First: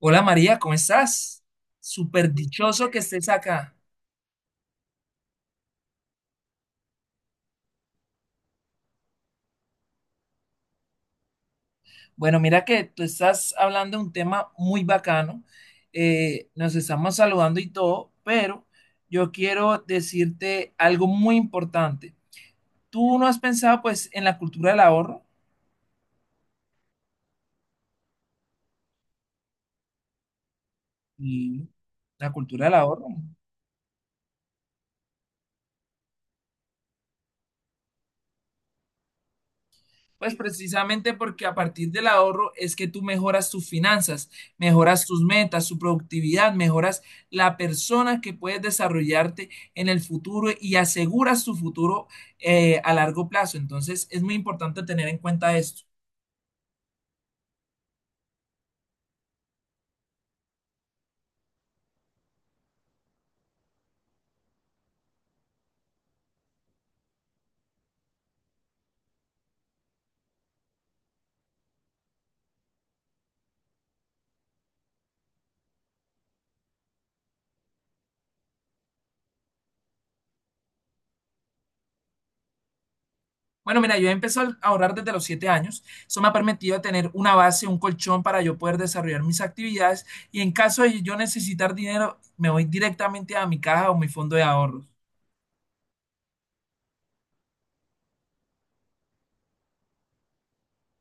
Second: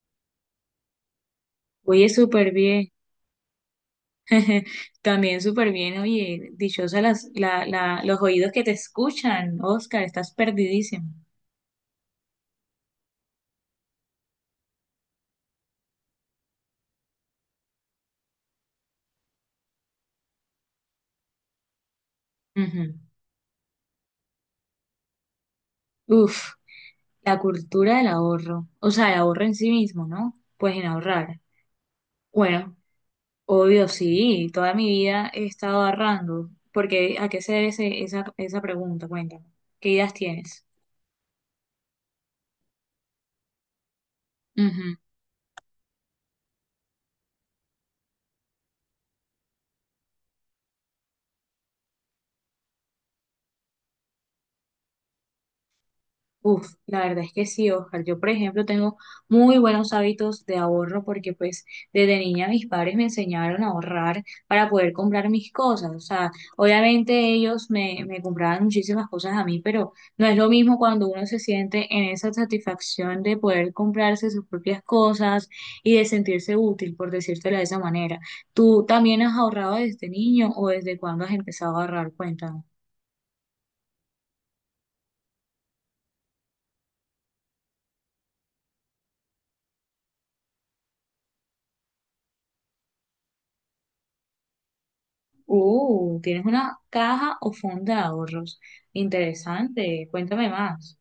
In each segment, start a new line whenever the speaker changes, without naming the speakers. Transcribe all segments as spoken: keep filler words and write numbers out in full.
Hola María, ¿cómo estás?
Oye,
Súper
súper bien.
dichoso que estés acá.
También súper bien. Oye, dichosa las, la, la, los oídos que te escuchan, Oscar, estás perdidísimo.
Bueno, mira que tú estás hablando de un tema muy bacano. Eh, nos estamos saludando y todo, pero yo quiero decirte algo muy importante. ¿Tú no has pensado pues en la cultura del ahorro?
Ujú. Uf, la cultura del ahorro, o sea, el ahorro en sí mismo, ¿no? Pues en ahorrar.
Y la cultura del
Bueno,
ahorro.
obvio, sí, toda mi vida he estado ahorrando, porque ¿a qué se debe ese- esa, esa pregunta? Cuéntame, ¿qué ideas
Pues
tienes?
precisamente porque a partir del ahorro es que tú mejoras tus finanzas, mejoras tus metas, tu productividad, mejoras la persona que puedes desarrollarte en el futuro y aseguras tu futuro eh, a largo plazo. Entonces es muy importante tener en cuenta esto.
Uf, la verdad es que sí, Oscar. Yo, por ejemplo, tengo muy buenos hábitos de ahorro porque pues desde niña mis padres me enseñaron a ahorrar para poder comprar mis cosas. O sea, obviamente ellos me, me compraban muchísimas cosas a mí, pero no es lo mismo cuando uno se siente en esa satisfacción de poder comprarse sus propias cosas y de sentirse útil, por decírtelo de esa manera. ¿Tú también has ahorrado desde niño o desde cuándo has empezado a ahorrar? Cuéntame.
Bueno, mira, yo he empezado a ahorrar desde los siete años. Eso me ha permitido tener una base, un colchón para yo poder desarrollar mis actividades y en caso de yo necesitar dinero, me voy directamente a mi caja o mi fondo de ahorros.
Uh, tienes una caja o fondo de ahorros. Interesante. Cuéntame más.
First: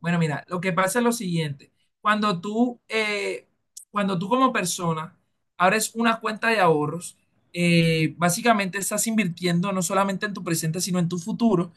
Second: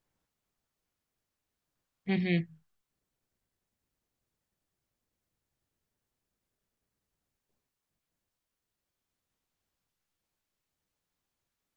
Bueno, mira, lo que pasa es lo siguiente. Cuando tú, eh, Cuando tú como persona abres una cuenta de ahorros, eh, básicamente estás invirtiendo no solamente en tu presente, sino en tu futuro.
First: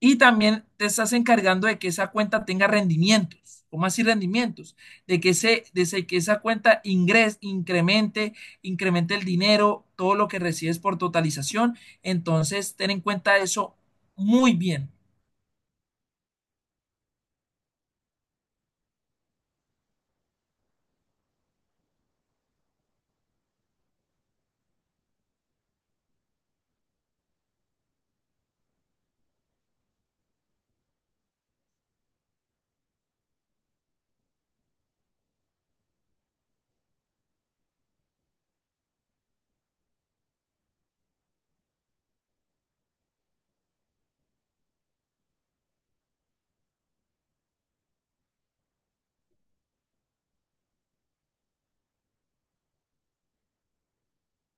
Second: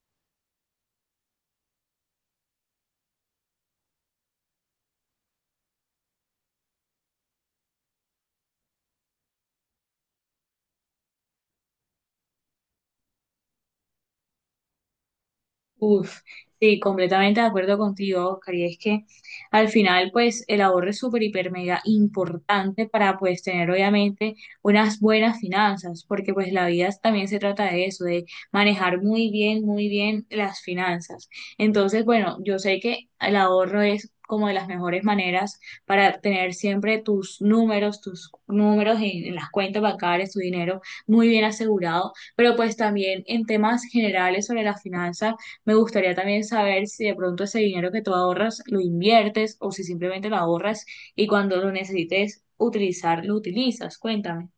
Y también te estás encargando de que esa cuenta tenga rendimientos. ¿Cómo así rendimientos? De que, ese, de ese- que esa cuenta ingres, incremente, Incremente el dinero, todo lo que recibes por totalización. Entonces, ten en cuenta eso muy bien.
Uf, sí, completamente de acuerdo contigo, Oscar. Y es que al final, pues, el ahorro es súper, hiper, mega importante para, pues, tener obviamente unas buenas finanzas, porque, pues, la vida también se trata de eso, de manejar muy bien, muy bien las finanzas. Entonces, bueno, yo sé que el ahorro es como de las mejores maneras para tener siempre tus números, tus números en, en las cuentas bancarias, tu dinero muy bien asegurado, pero pues también en temas generales sobre la finanza. Me gustaría también saber si de pronto ese dinero que tú ahorras lo inviertes o si simplemente lo ahorras y cuando lo necesites utilizar, lo utilizas. Cuéntame.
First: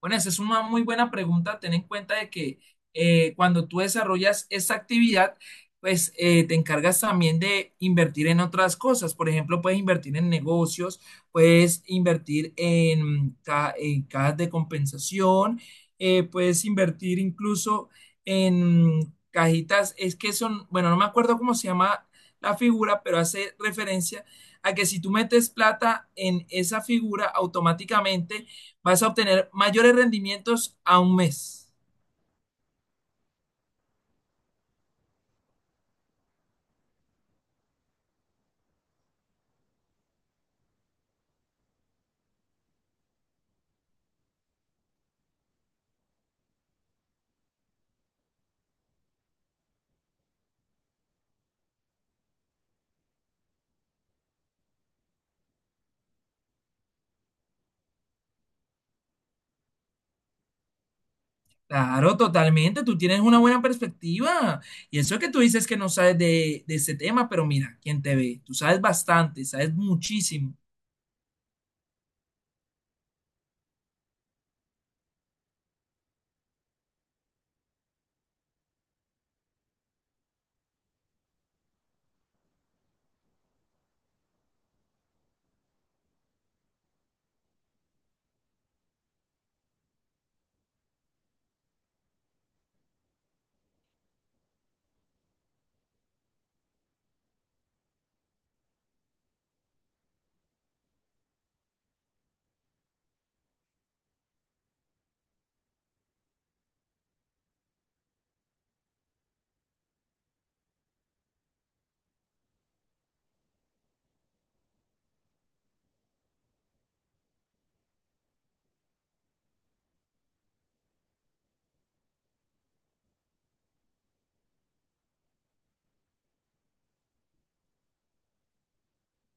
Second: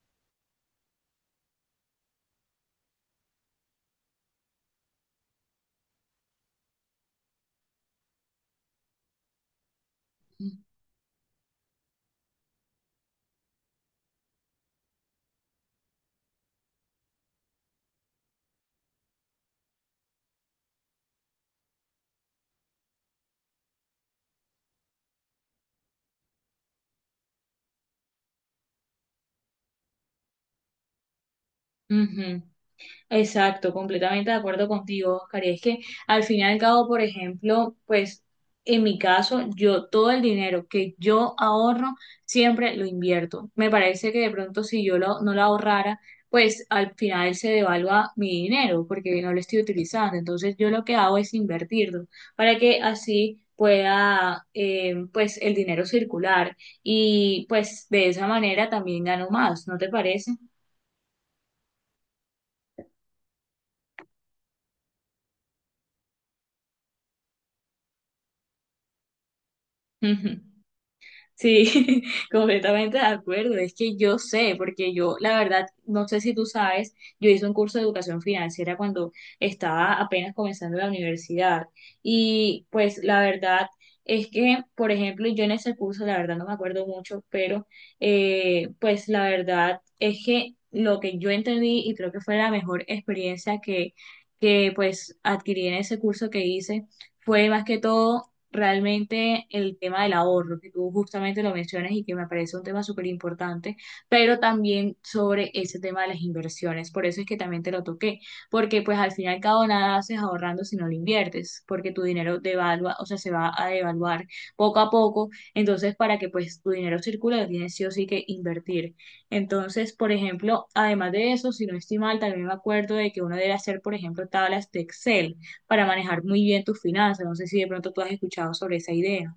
Bueno, esa es una muy buena pregunta. Ten en cuenta de que eh, Cuando tú desarrollas esta actividad, pues eh, te encargas también de invertir en otras cosas. Por ejemplo, puedes invertir en negocios, puedes invertir en, ca- en cajas de compensación, eh, puedes invertir incluso en cajitas. Es que son, bueno, no me acuerdo cómo se llama la figura, pero hace referencia a que si tú metes plata en esa figura, automáticamente vas a obtener mayores rendimientos a un mes.
Ujú. Exacto, completamente de acuerdo contigo, Oscar. Y es que al fin y al cabo, por ejemplo, pues en mi caso, yo todo el dinero que yo ahorro siempre lo invierto. Me parece que de pronto si yo lo- no lo ahorrara, pues al final se devalúa mi dinero porque no lo estoy utilizando. Entonces yo lo que hago es invertirlo para que así pueda eh, pues el dinero circular y pues de esa manera también gano más, ¿no te parece?
Claro, totalmente. Tú tienes una buena perspectiva. Y eso que tú dices que no sabes de, de ese tema, pero mira, quien te ve, tú sabes bastante, sabes muchísimo.
Sí, completamente de acuerdo. Es que yo sé, porque yo, la verdad, no sé si tú sabes, yo hice un curso de educación financiera cuando estaba apenas comenzando la universidad. Y pues la verdad es que, por ejemplo, yo en ese curso, la verdad no me acuerdo mucho, pero eh, pues la verdad es que lo que yo entendí y creo que fue la mejor experiencia que, que pues adquirí en ese curso que hice fue más que todo realmente el tema del ahorro, que tú justamente lo mencionas y que me parece un tema súper importante, pero también sobre ese tema de las inversiones. Por eso es que también te lo toqué, porque pues al final cada al cabo nada haces ahorrando si no lo inviertes, porque tu dinero devalúa, o sea, se va a devaluar poco a poco. Entonces, para que pues tu dinero circule, lo tienes sí o sí que invertir. Entonces, por ejemplo, además de eso, si no estoy mal, también me acuerdo de que uno debe hacer, por ejemplo, tablas de Excel para manejar muy bien tus finanzas. No sé si de pronto tú has escuchado sobre esa idea.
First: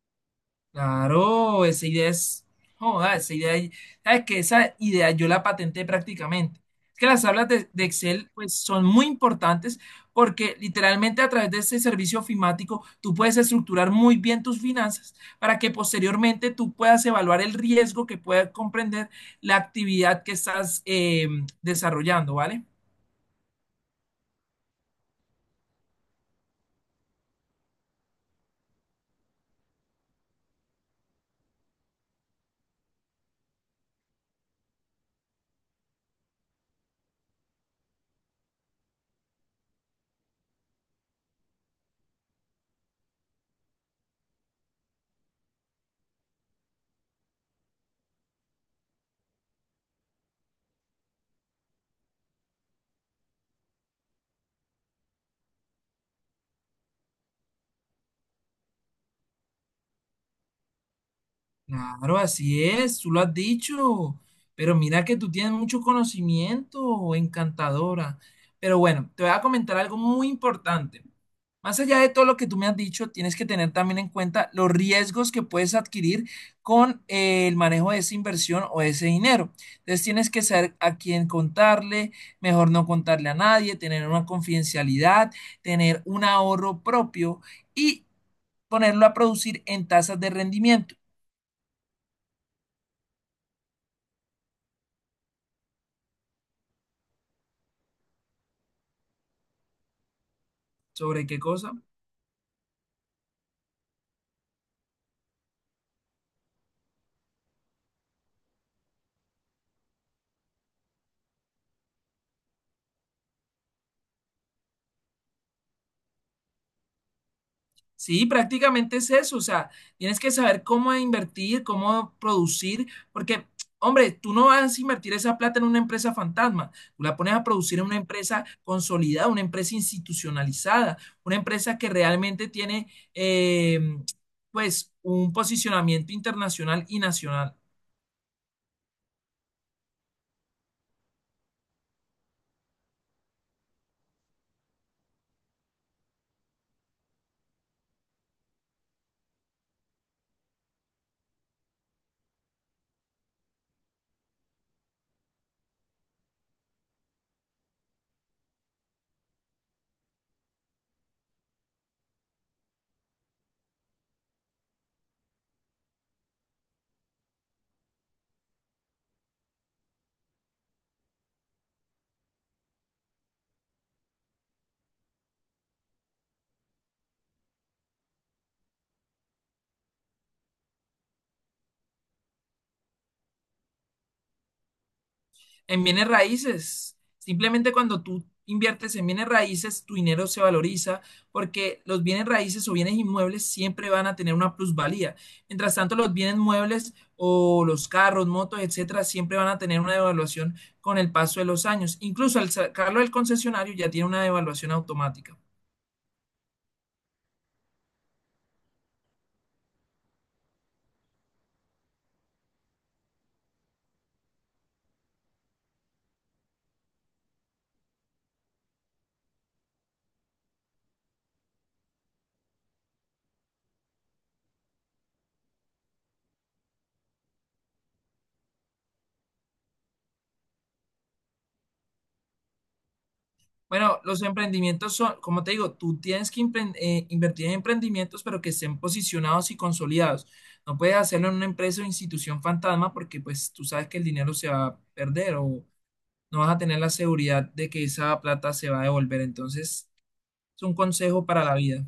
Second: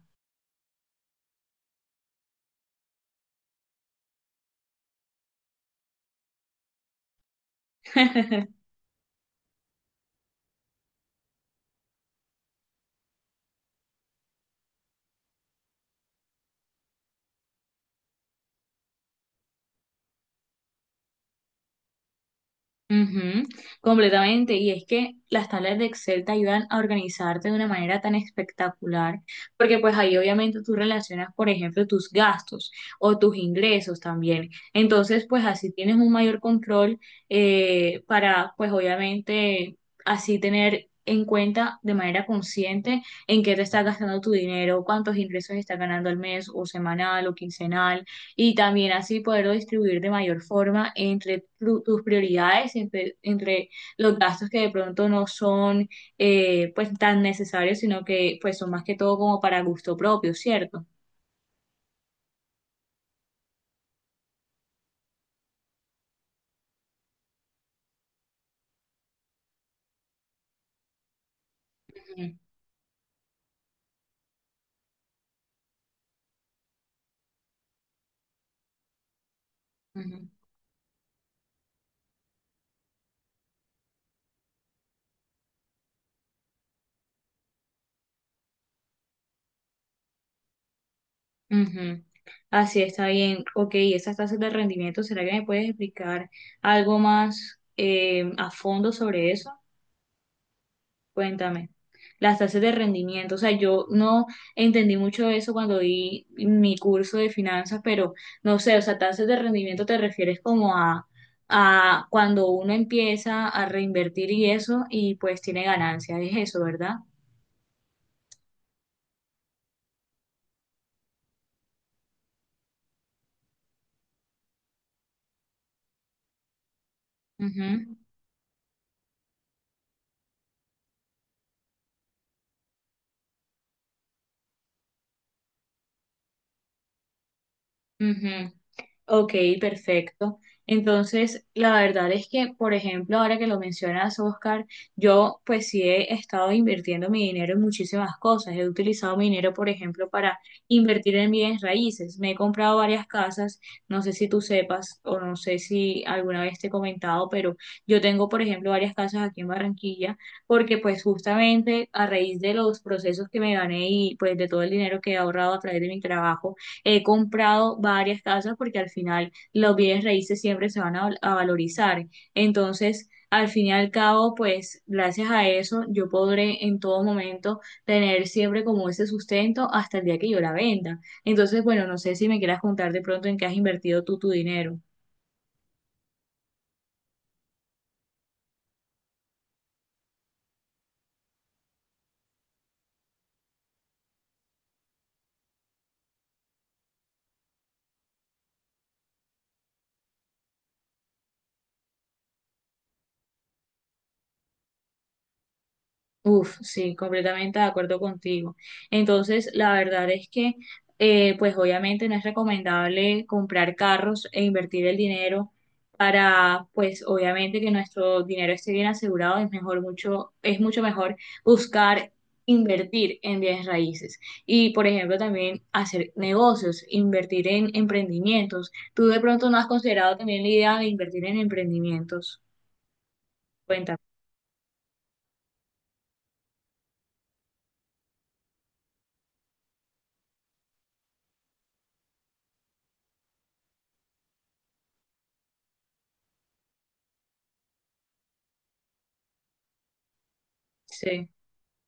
Claro, esa idea es, joda, esa idea, sabes que esa idea yo la patenté prácticamente. Es que las tablas de, de Excel pues son muy importantes porque literalmente a través de este servicio ofimático tú puedes estructurar muy bien tus finanzas para que posteriormente tú puedas evaluar el riesgo que pueda comprender la actividad que estás eh, desarrollando, ¿vale?
Ujú, completamente. Y es que las tablas de Excel te ayudan a organizarte de una manera tan espectacular, porque pues ahí obviamente tú relacionas, por ejemplo, tus gastos o tus ingresos también. Entonces, pues así tienes un mayor control eh, para, pues obviamente, así tener en cuenta de manera consciente en qué te está gastando tu dinero, cuántos ingresos estás ganando al mes o semanal o quincenal y también así poderlo distribuir de mayor forma entre tu- tus prioridades, entre, entre los gastos que de pronto no son eh, pues tan necesarios, sino que pues son más que todo como para gusto propio, ¿cierto?
Claro, así es, tú lo has dicho, pero mira que tú tienes mucho conocimiento, encantadora. Pero bueno, te voy a comentar algo muy importante. Más allá de todo
Ujú,
lo que tú me has dicho, tienes que tener también en cuenta los riesgos que puedes adquirir con eh, el manejo de esa inversión o ese dinero. Entonces
ujú,
tienes que saber a quién contarle, mejor no contarle a nadie, tener una confidencialidad, tener un ahorro propio y ponerlo a producir en tasas de rendimiento.
ujú. Así está bien. Ok, esas tasas de rendimiento, ¿será que me puedes explicar algo más eh, a fondo sobre eso?
¿Sobre qué
Cuéntame.
cosa?
Las tasas de rendimiento, o sea, yo no entendí mucho eso cuando vi mi curso de finanzas, pero no sé, o sea, tasas de rendimiento te refieres como a, a cuando uno empieza a reinvertir y eso, y pues tiene ganancias, es eso, ¿verdad?
Sí, prácticamente es eso, o sea, tienes que saber cómo invertir, cómo producir, porque, hombre, tú no vas a invertir esa plata en una empresa fantasma, tú la pones a producir en
Ujú,
una empresa consolidada, una empresa institucionalizada, una empresa que realmente tiene, eh, pues, un posicionamiento internacional y nacional.
ujú. Ok, perfecto. Entonces, la verdad es que, por ejemplo, ahora que lo mencionas, Oscar, yo pues sí he estado invirtiendo mi dinero en muchísimas cosas. He utilizado mi dinero, por ejemplo, para invertir en bienes raíces. Me he comprado varias casas, no sé si tú sepas o no sé si alguna vez te he comentado, pero yo tengo, por ejemplo, varias casas aquí en Barranquilla, porque pues justamente a raíz de los procesos que me gané y pues de todo el dinero que he ahorrado a través de mi trabajo, he comprado varias casas porque al final los bienes raíces siempre se van a, val- a valorizar. Entonces, al fin y al cabo, pues gracias a eso yo podré en todo momento tener siempre como ese sustento hasta el día que yo la venda. Entonces, bueno, no sé si me quieras contar de pronto en qué has invertido tú tu dinero.
En bienes raíces. Simplemente cuando tú inviertes en bienes raíces, tu dinero se valoriza porque los bienes raíces o bienes inmuebles siempre van a tener una plusvalía. Mientras tanto, los bienes muebles o los carros, motos, etcétera, siempre van a tener una devaluación con el paso de los años. Incluso al sacarlo del concesionario ya tiene una devaluación automática.
Uf, sí, completamente de acuerdo contigo. Entonces, la verdad es que, eh, pues obviamente no es recomendable comprar carros e invertir el dinero para, pues obviamente que nuestro dinero esté bien asegurado, es mejor mucho, es mucho mejor buscar invertir en bienes raíces y, por ejemplo, también hacer negocios, invertir en emprendimientos. ¿Tú de pronto no has considerado también la idea de invertir en emprendimientos? Cuéntame.
Bueno, los emprendimientos son, como te digo, tú tienes que impren- eh, invertir en emprendimientos, pero que estén posicionados y consolidados. No puedes hacerlo en una empresa o institución fantasma porque pues tú sabes que el dinero se va a perder o no vas a tener la seguridad de que esa plata se va a devolver. Entonces, es un consejo
Sí.
para la vida.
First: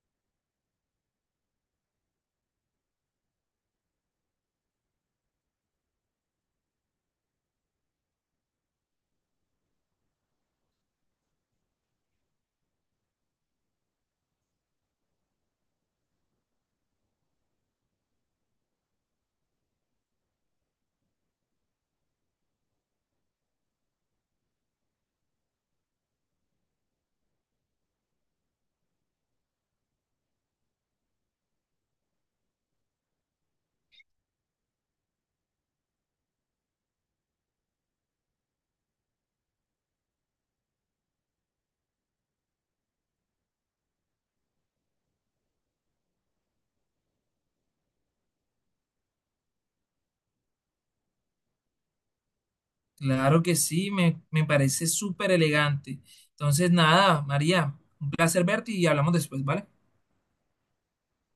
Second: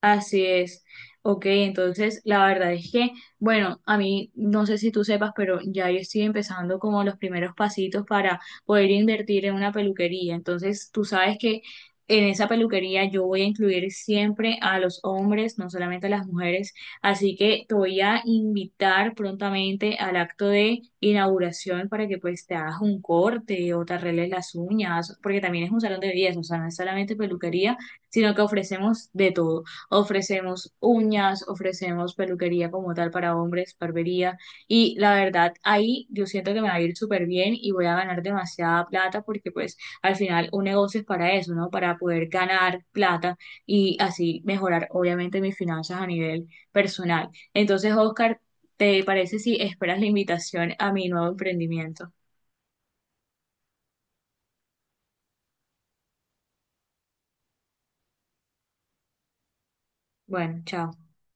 Así es. Ok, entonces la verdad es que, bueno, a mí no sé si tú sepas, pero ya yo estoy empezando como los primeros pasitos para poder invertir en una peluquería. Entonces tú sabes que en esa peluquería yo voy a incluir siempre a los hombres, no solamente a las mujeres. Así que te voy a invitar prontamente al acto de inauguración para que pues te hagas un corte o te arregles las uñas, porque también es un salón de belleza, o sea, no es solamente peluquería, sino que ofrecemos de todo. Ofrecemos uñas, ofrecemos peluquería como tal para hombres, barbería. Y la verdad, ahí yo siento que me va a ir súper bien y voy a ganar demasiada plata porque pues al final un negocio es para eso, ¿no? Para poder ganar plata y así mejorar obviamente mis finanzas a nivel personal. Entonces, Oscar, ¿te parece si esperas la invitación a mi nuevo emprendimiento?
Claro que sí, me, me parece súper elegante. Entonces, nada, María, un placer verte y hablamos después, ¿vale?
Bueno, chao.